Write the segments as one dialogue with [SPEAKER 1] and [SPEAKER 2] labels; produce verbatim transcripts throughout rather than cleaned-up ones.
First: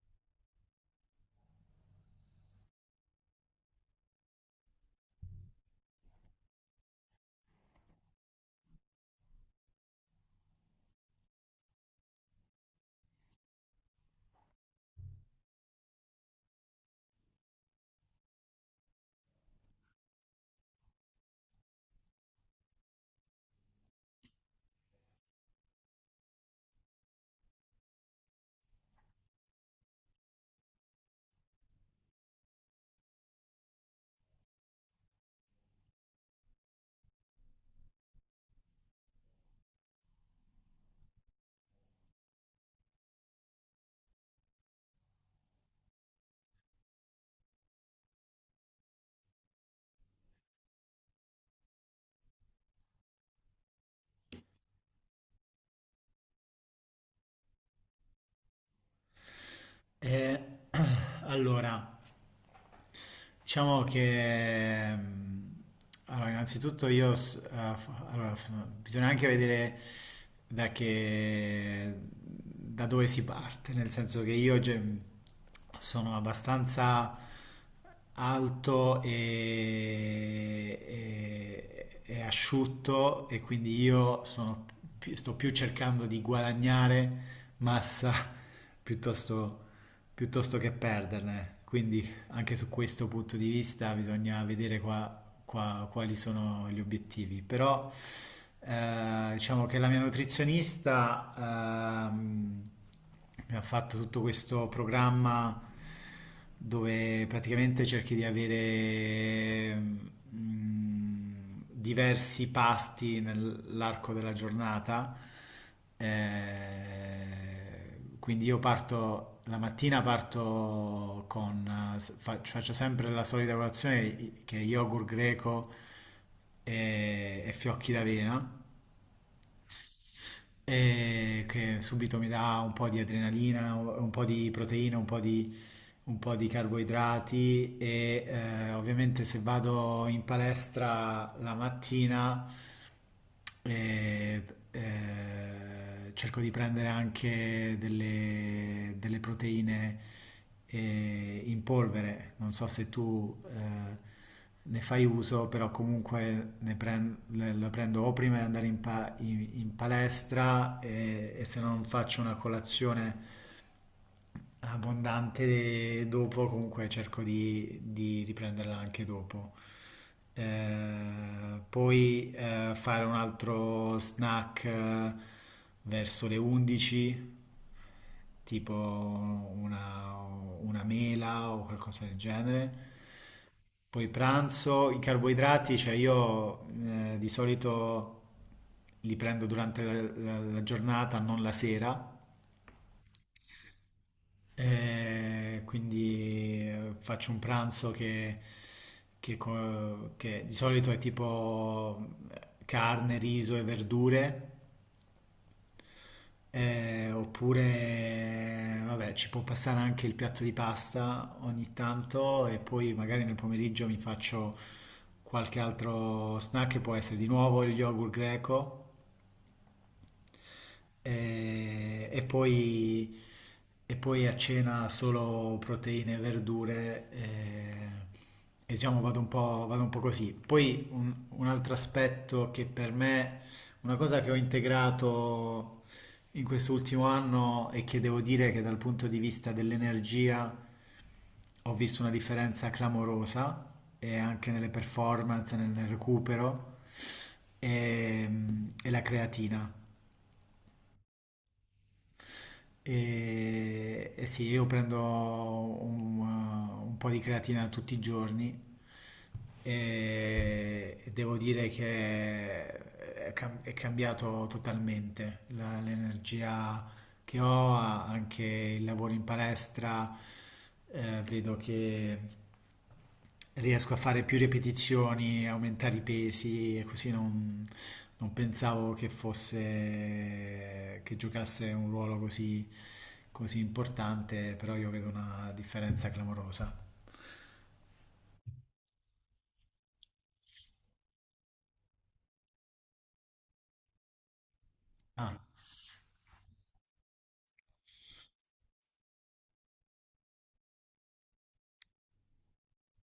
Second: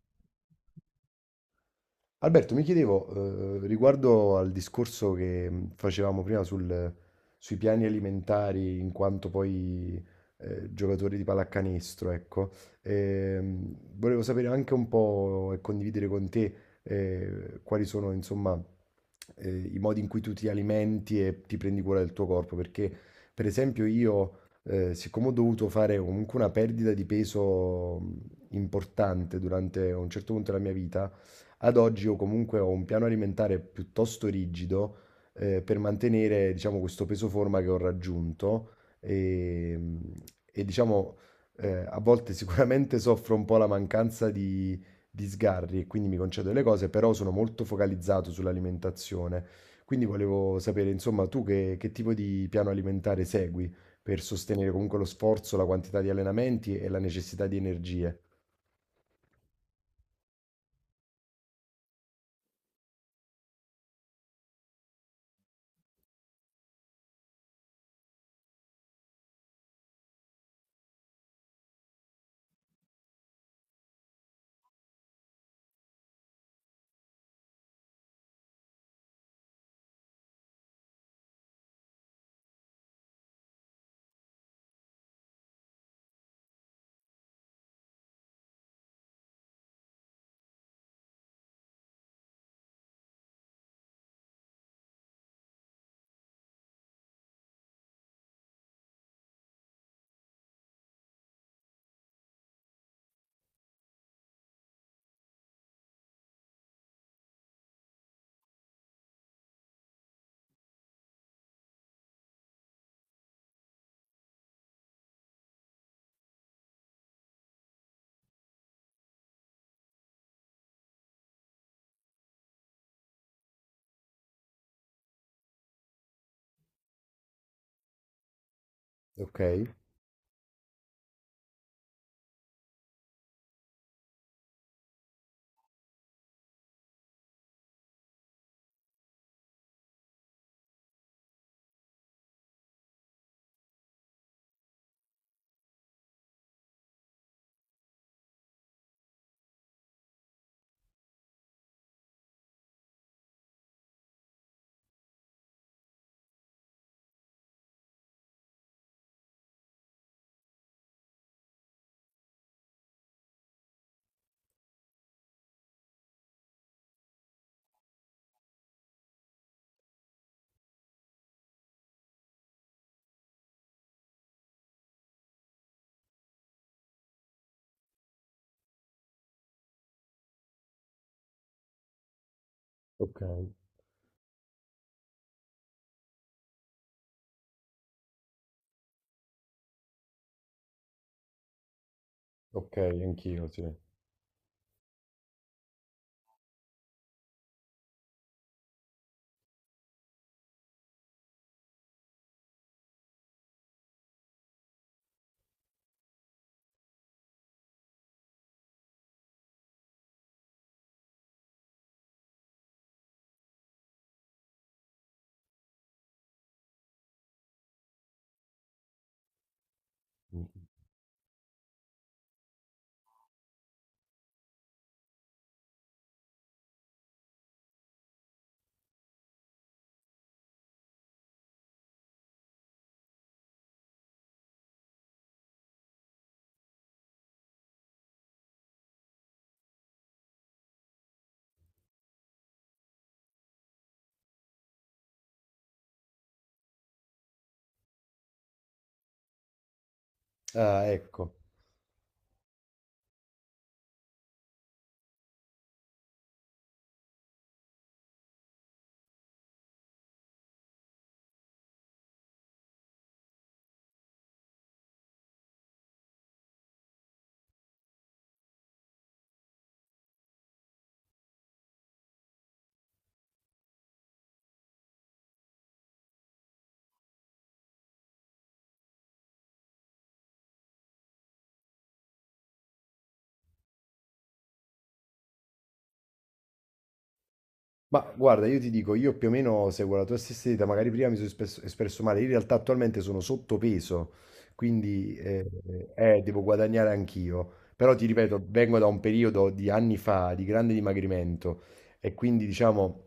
[SPEAKER 1] Più Alberto, mi chiedevo, eh, riguardo al discorso che mh, facevamo prima sul- sui piani alimentari, in quanto poi eh, giocatori di pallacanestro, ecco. Ehm, volevo sapere anche un po' e condividere con te eh, quali sono, insomma, eh, i modi in cui tu ti alimenti e ti prendi cura del tuo corpo, perché per esempio io, eh, siccome ho dovuto fare comunque una perdita di peso mh, importante durante un certo punto della mia vita, ad oggi io comunque ho un piano alimentare piuttosto rigido, eh, per mantenere, diciamo, questo peso forma che ho raggiunto e, mh, e, diciamo, eh, a volte sicuramente soffro un po' la mancanza di, di sgarri e quindi mi concedo le cose, però sono molto focalizzato sull'alimentazione. Quindi volevo sapere, insomma, tu che, che tipo di piano alimentare segui per sostenere comunque lo sforzo, la quantità di allenamenti e la necessità di energie?
[SPEAKER 2] Eh, allora, Diciamo che mm, allora, innanzitutto io s- eh, f- allora, f- bisogna anche vedere da che da dove si parte, nel senso che io ge- sono abbastanza alto e, e- e asciutto e quindi io sono pi- sto più cercando di guadagnare massa piuttosto piuttosto che perderne. Quindi anche su questo punto di vista bisogna vedere qua, qua- quali sono gli obiettivi. Però eh, diciamo che la mia nutrizionista ehm, mi ha fatto tutto questo programma dove praticamente cerchi di avere mm, diversi pasti nell'arco della giornata. Eh, eh, Quindi io parto, la mattina parto con, eh, fa- faccio sempre la solita colazione i- che è yogurt greco e, e fiocchi d'avena,
[SPEAKER 1] Ok,
[SPEAKER 2] e che subito mi dà un po' di adrenalina, un po' di proteina, un po' di, un po' di carboidrati e eh, ovviamente se vado in palestra la mattina e, eh, cerco di prendere anche delle, delle proteine eh, in polvere. Non so se tu eh, ne fai uso, però comunque ne pren- le- la prendo o prima di andare in, pa- in- in palestra e, e se non faccio una colazione abbondante dopo, comunque cerco di, di riprenderla anche dopo. Eh, poi eh, fare un altro snack eh, verso le undici, tipo una, una mela o qualcosa del genere.
[SPEAKER 1] ok,
[SPEAKER 2] Poi pranzo, i carboidrati, cioè io eh, di solito li prendo durante la, la- la giornata, non la sera,
[SPEAKER 1] ok, anch'io, sì.
[SPEAKER 2] eh, quindi eh, faccio un pranzo che, che co- che di solito è tipo eh, carne, riso e verdure, eh, oppure vabbè, ci può passare anche il piatto di pasta ogni tanto e poi magari nel pomeriggio mi faccio qualche altro snack che può essere di nuovo il yogurt greco. E, e poi, e poi a cena solo proteine e verdure e, e diciamo vado un po', vado un po' così. Poi un, un altro aspetto che per me, una cosa che ho integrato in quest'ultimo anno e che devo dire che dal punto di vista dell'energia ho visto una differenza clamorosa e anche nelle performance, nel nel recupero, e, e la creatina.
[SPEAKER 1] Ah, ecco.
[SPEAKER 2] E, e sì, io prendo un, uh, un po' di creatina tutti i giorni e, e devo dire che è, cam- è cambiato totalmente La- l'energia che ho, anche il lavoro in palestra, eh, vedo che riesco a fare più ripetizioni, aumentare i pesi e così non, non pensavo che fosse che giocasse un ruolo così, così importante, però io vedo una differenza clamorosa.
[SPEAKER 1] Ma guarda, io ti dico, io più o meno seguo la tua stessa idea. Magari prima mi sono espresso, espresso male, in realtà attualmente sono sottopeso, quindi
[SPEAKER 2] Ah,
[SPEAKER 1] eh, eh, devo guadagnare anch'io, però ti ripeto, vengo da un periodo di anni fa di grande dimagrimento, e quindi diciamo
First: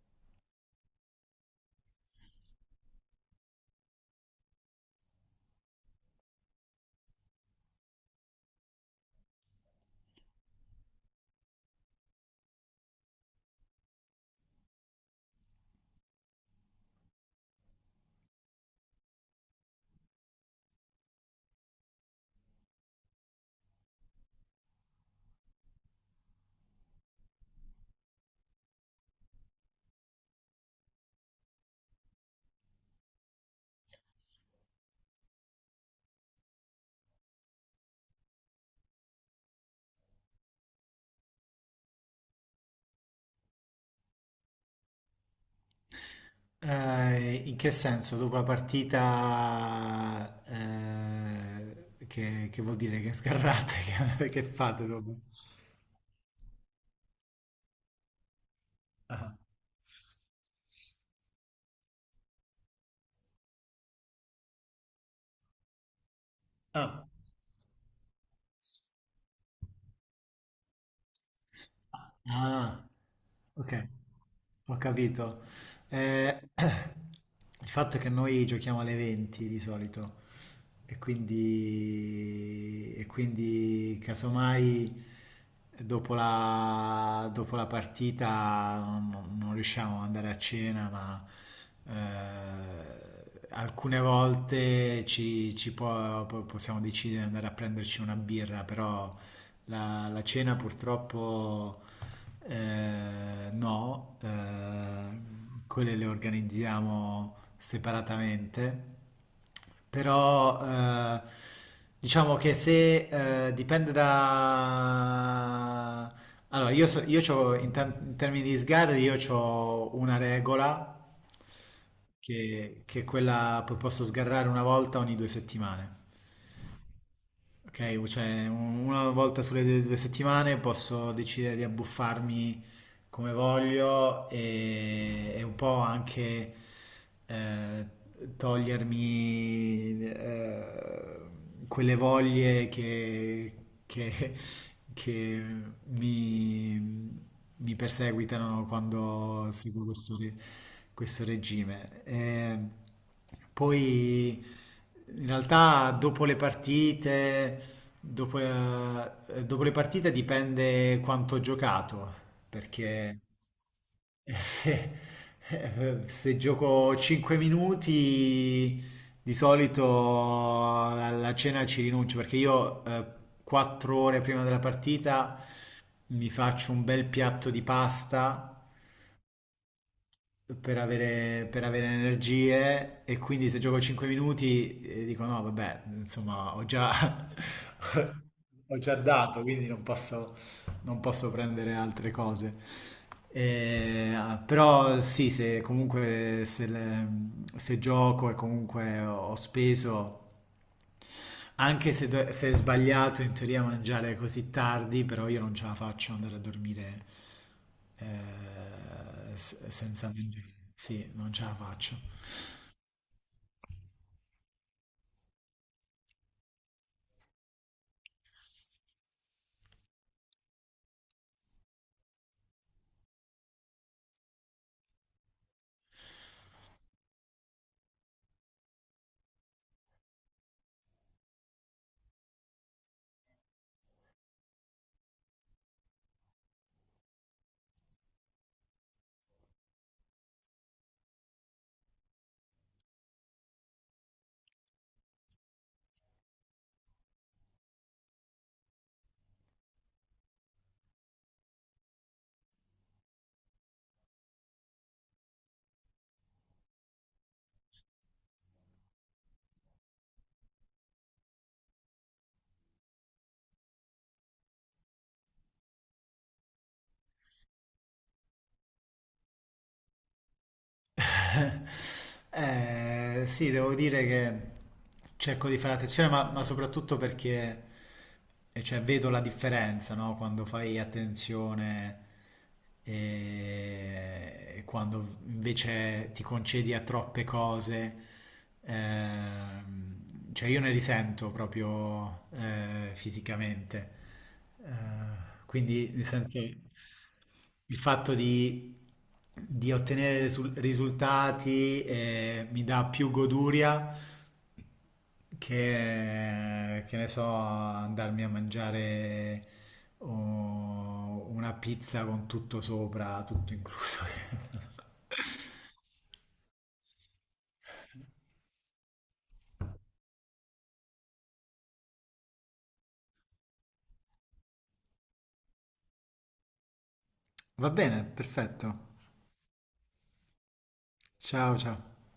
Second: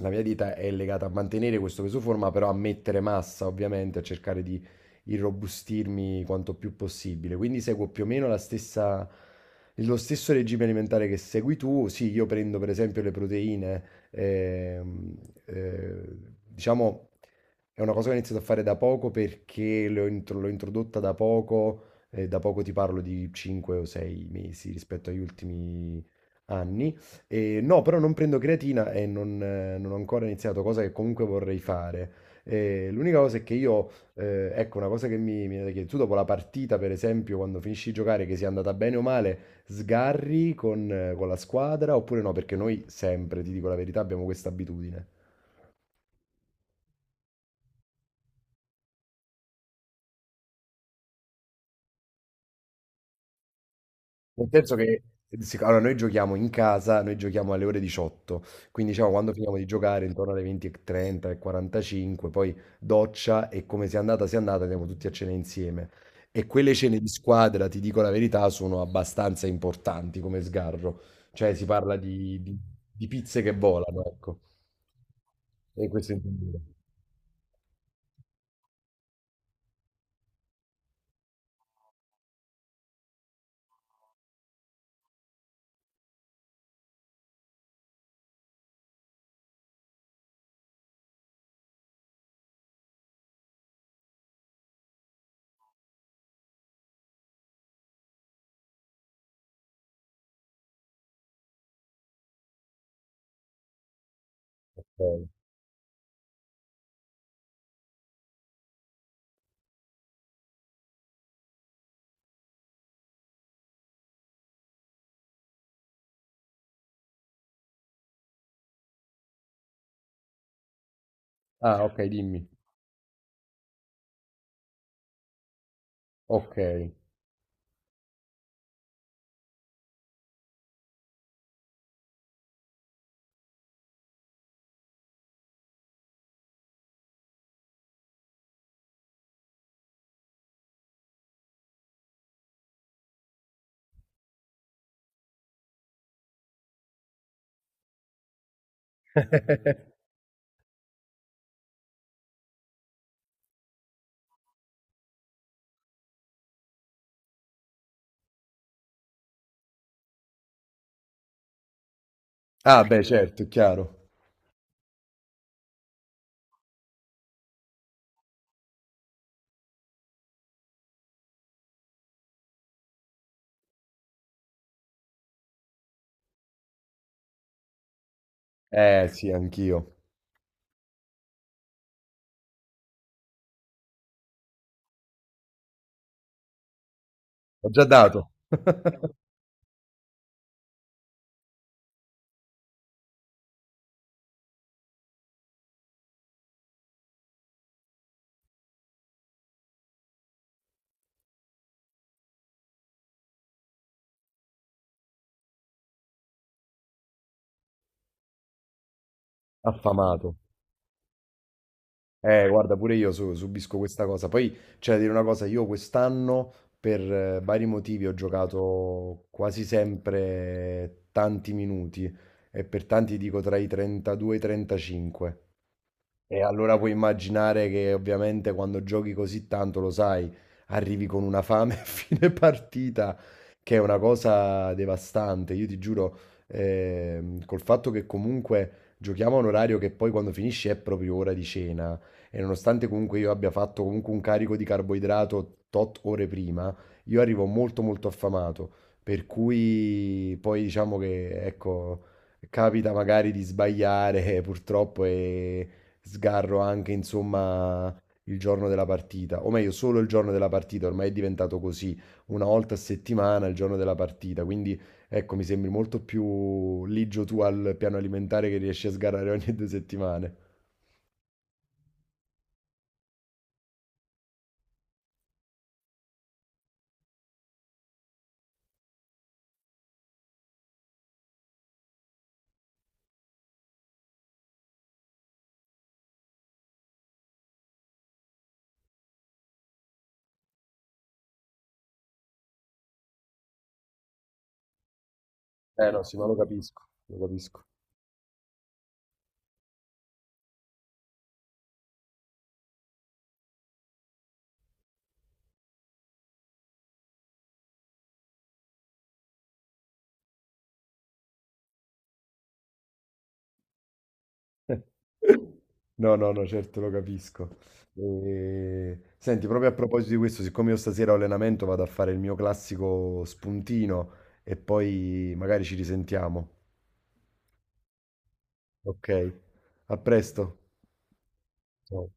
[SPEAKER 1] la mia dieta è legata a mantenere questo peso forma, però a mettere massa ovviamente, a cercare di irrobustirmi quanto più possibile, quindi seguo più o meno la stessa... Lo stesso regime alimentare che segui tu. Sì, io prendo per esempio le proteine, ehm, eh, diciamo, è una cosa che ho iniziato a fare da poco perché l'ho intro- l'ho introdotta da poco, eh, da poco ti parlo di cinque o sei mesi rispetto agli ultimi anni. E no, però non prendo creatina e non, eh, non ho ancora iniziato, cosa che comunque vorrei fare. Eh, l'unica cosa è che io, eh, ecco, una cosa che mi, mi viene da chiedere, tu dopo la partita, per esempio, quando finisci di giocare, che sia andata bene o male, sgarri con, eh, con la squadra oppure no? Perché noi sempre, ti dico la verità, abbiamo questa abitudine.
[SPEAKER 2] eh, in che senso? Dopo la partita, eh, che, che vuol dire che sgarrate, che, che
[SPEAKER 1] Nel senso
[SPEAKER 2] fate
[SPEAKER 1] che
[SPEAKER 2] dopo?
[SPEAKER 1] eh, sic- allora, noi giochiamo in casa, noi giochiamo alle ore diciotto, quindi diciamo quando
[SPEAKER 2] Ah,
[SPEAKER 1] finiamo di giocare intorno alle venti e trenta e quarantacinque, poi doccia e come sia andata sia andata, andiamo tutti a cena insieme. E quelle cene di
[SPEAKER 2] ah.
[SPEAKER 1] squadra, ti dico la verità, sono abbastanza importanti come sgarro. Cioè si parla di, di-
[SPEAKER 2] Ah,
[SPEAKER 1] di pizze che
[SPEAKER 2] ok,
[SPEAKER 1] volano, ecco.
[SPEAKER 2] ho capito.
[SPEAKER 1] E questo
[SPEAKER 2] Eh,
[SPEAKER 1] intendevo.
[SPEAKER 2] il fatto è che noi giochiamo alle venti di solito e quindi, e quindi casomai dopo la, dopo la partita non, non riusciamo ad andare a cena, ma eh, alcune volte ci, ci può- po- possiamo decidere di andare a prenderci una birra, però la, la cena purtroppo eh, no, eh,
[SPEAKER 1] Ok.
[SPEAKER 2] quelle le organizziamo separatamente, però eh, diciamo che se eh, dipende da... Allora, io, so- io c'ho- in, tem- in termini di sgarri, io ho una regola
[SPEAKER 1] Ah, ok, dimmi.
[SPEAKER 2] che, che è quella, poi posso sgarrare una volta ogni due settimane.
[SPEAKER 1] Okay.
[SPEAKER 2] Ok, cioè un- una volta sulle due due settimane posso decidere di abbuffarmi come voglio e, e un po' anche eh, togliermi eh, quelle voglie che, che- che mi, mi perseguitano quando seguo questo, re- questo regime. Eh, poi in realtà dopo le partite, dopo, eh, dopo le partite dipende quanto ho giocato
[SPEAKER 1] Ah beh
[SPEAKER 2] perché
[SPEAKER 1] certo, è chiaro.
[SPEAKER 2] eh, se, eh, se gioco cinque minuti di solito alla cena ci rinuncio perché io eh, quattro ore prima della partita mi faccio un bel piatto di pasta
[SPEAKER 1] Eh sì, anch'io.
[SPEAKER 2] per avere, per avere energie e quindi se gioco cinque minuti eh, dico no, vabbè, insomma, ho già,
[SPEAKER 1] Ho già dato.
[SPEAKER 2] ho già dato, quindi non posso, non posso prendere altre cose. Eh, però sì, se comunque se, le- se gioco e comunque ho speso anche se, do- se è sbagliato in teoria mangiare così tardi, però io non ce la faccio andare a dormire eh, s- senza
[SPEAKER 1] Affamato.
[SPEAKER 2] mangiare. Sì, non ce la faccio.
[SPEAKER 1] Eh guarda, pure io su subisco questa cosa. Poi c'è da dire una cosa, io quest'anno per eh, vari motivi ho giocato quasi sempre tanti minuti, e per tanti dico tra i trentadue e i trentacinque. E allora puoi immaginare che ovviamente quando giochi così tanto, lo sai, arrivi con una fame a fine partita, che è una cosa devastante. Io ti giuro, ehm, col fatto che comunque giochiamo a un orario che poi quando finisce è proprio ora di cena, e nonostante comunque io abbia fatto comunque un carico di carboidrato tot ore prima, io arrivo molto molto affamato, per cui poi diciamo che, ecco, capita magari di sbagliare purtroppo e sgarro anche, insomma, il giorno della partita, o meglio, solo il giorno della partita, ormai è diventato così, una volta a settimana il giorno della partita, quindi ecco, mi sembri molto più ligio tu al piano alimentare che riesci a sgarrare ogni due settimane.
[SPEAKER 2] Eh, sì, devo dire che cerco di fare attenzione, ma, ma soprattutto perché eh, cioè, vedo la differenza, no? Quando fai attenzione e quando invece ti concedi a troppe cose. Ehm, cioè, io ne risento proprio eh, fisicamente.
[SPEAKER 1] Eh
[SPEAKER 2] Quindi,
[SPEAKER 1] no,
[SPEAKER 2] nel
[SPEAKER 1] sì, ma lo
[SPEAKER 2] senso,
[SPEAKER 1] capisco, lo capisco.
[SPEAKER 2] il fatto di, di ottenere risul- risultati eh, mi dà più goduria che, che ne so, andarmi a mangiare oh, una pizza con tutto sopra, tutto incluso.
[SPEAKER 1] No, no, no, certo lo capisco. E- Senti, proprio a proposito di questo, siccome io stasera ho allenamento, vado a fare il mio classico spuntino e poi magari ci risentiamo.
[SPEAKER 2] Va bene, perfetto.
[SPEAKER 1] Okay. A presto.
[SPEAKER 2] Ciao, ciao.
[SPEAKER 1] Ciao.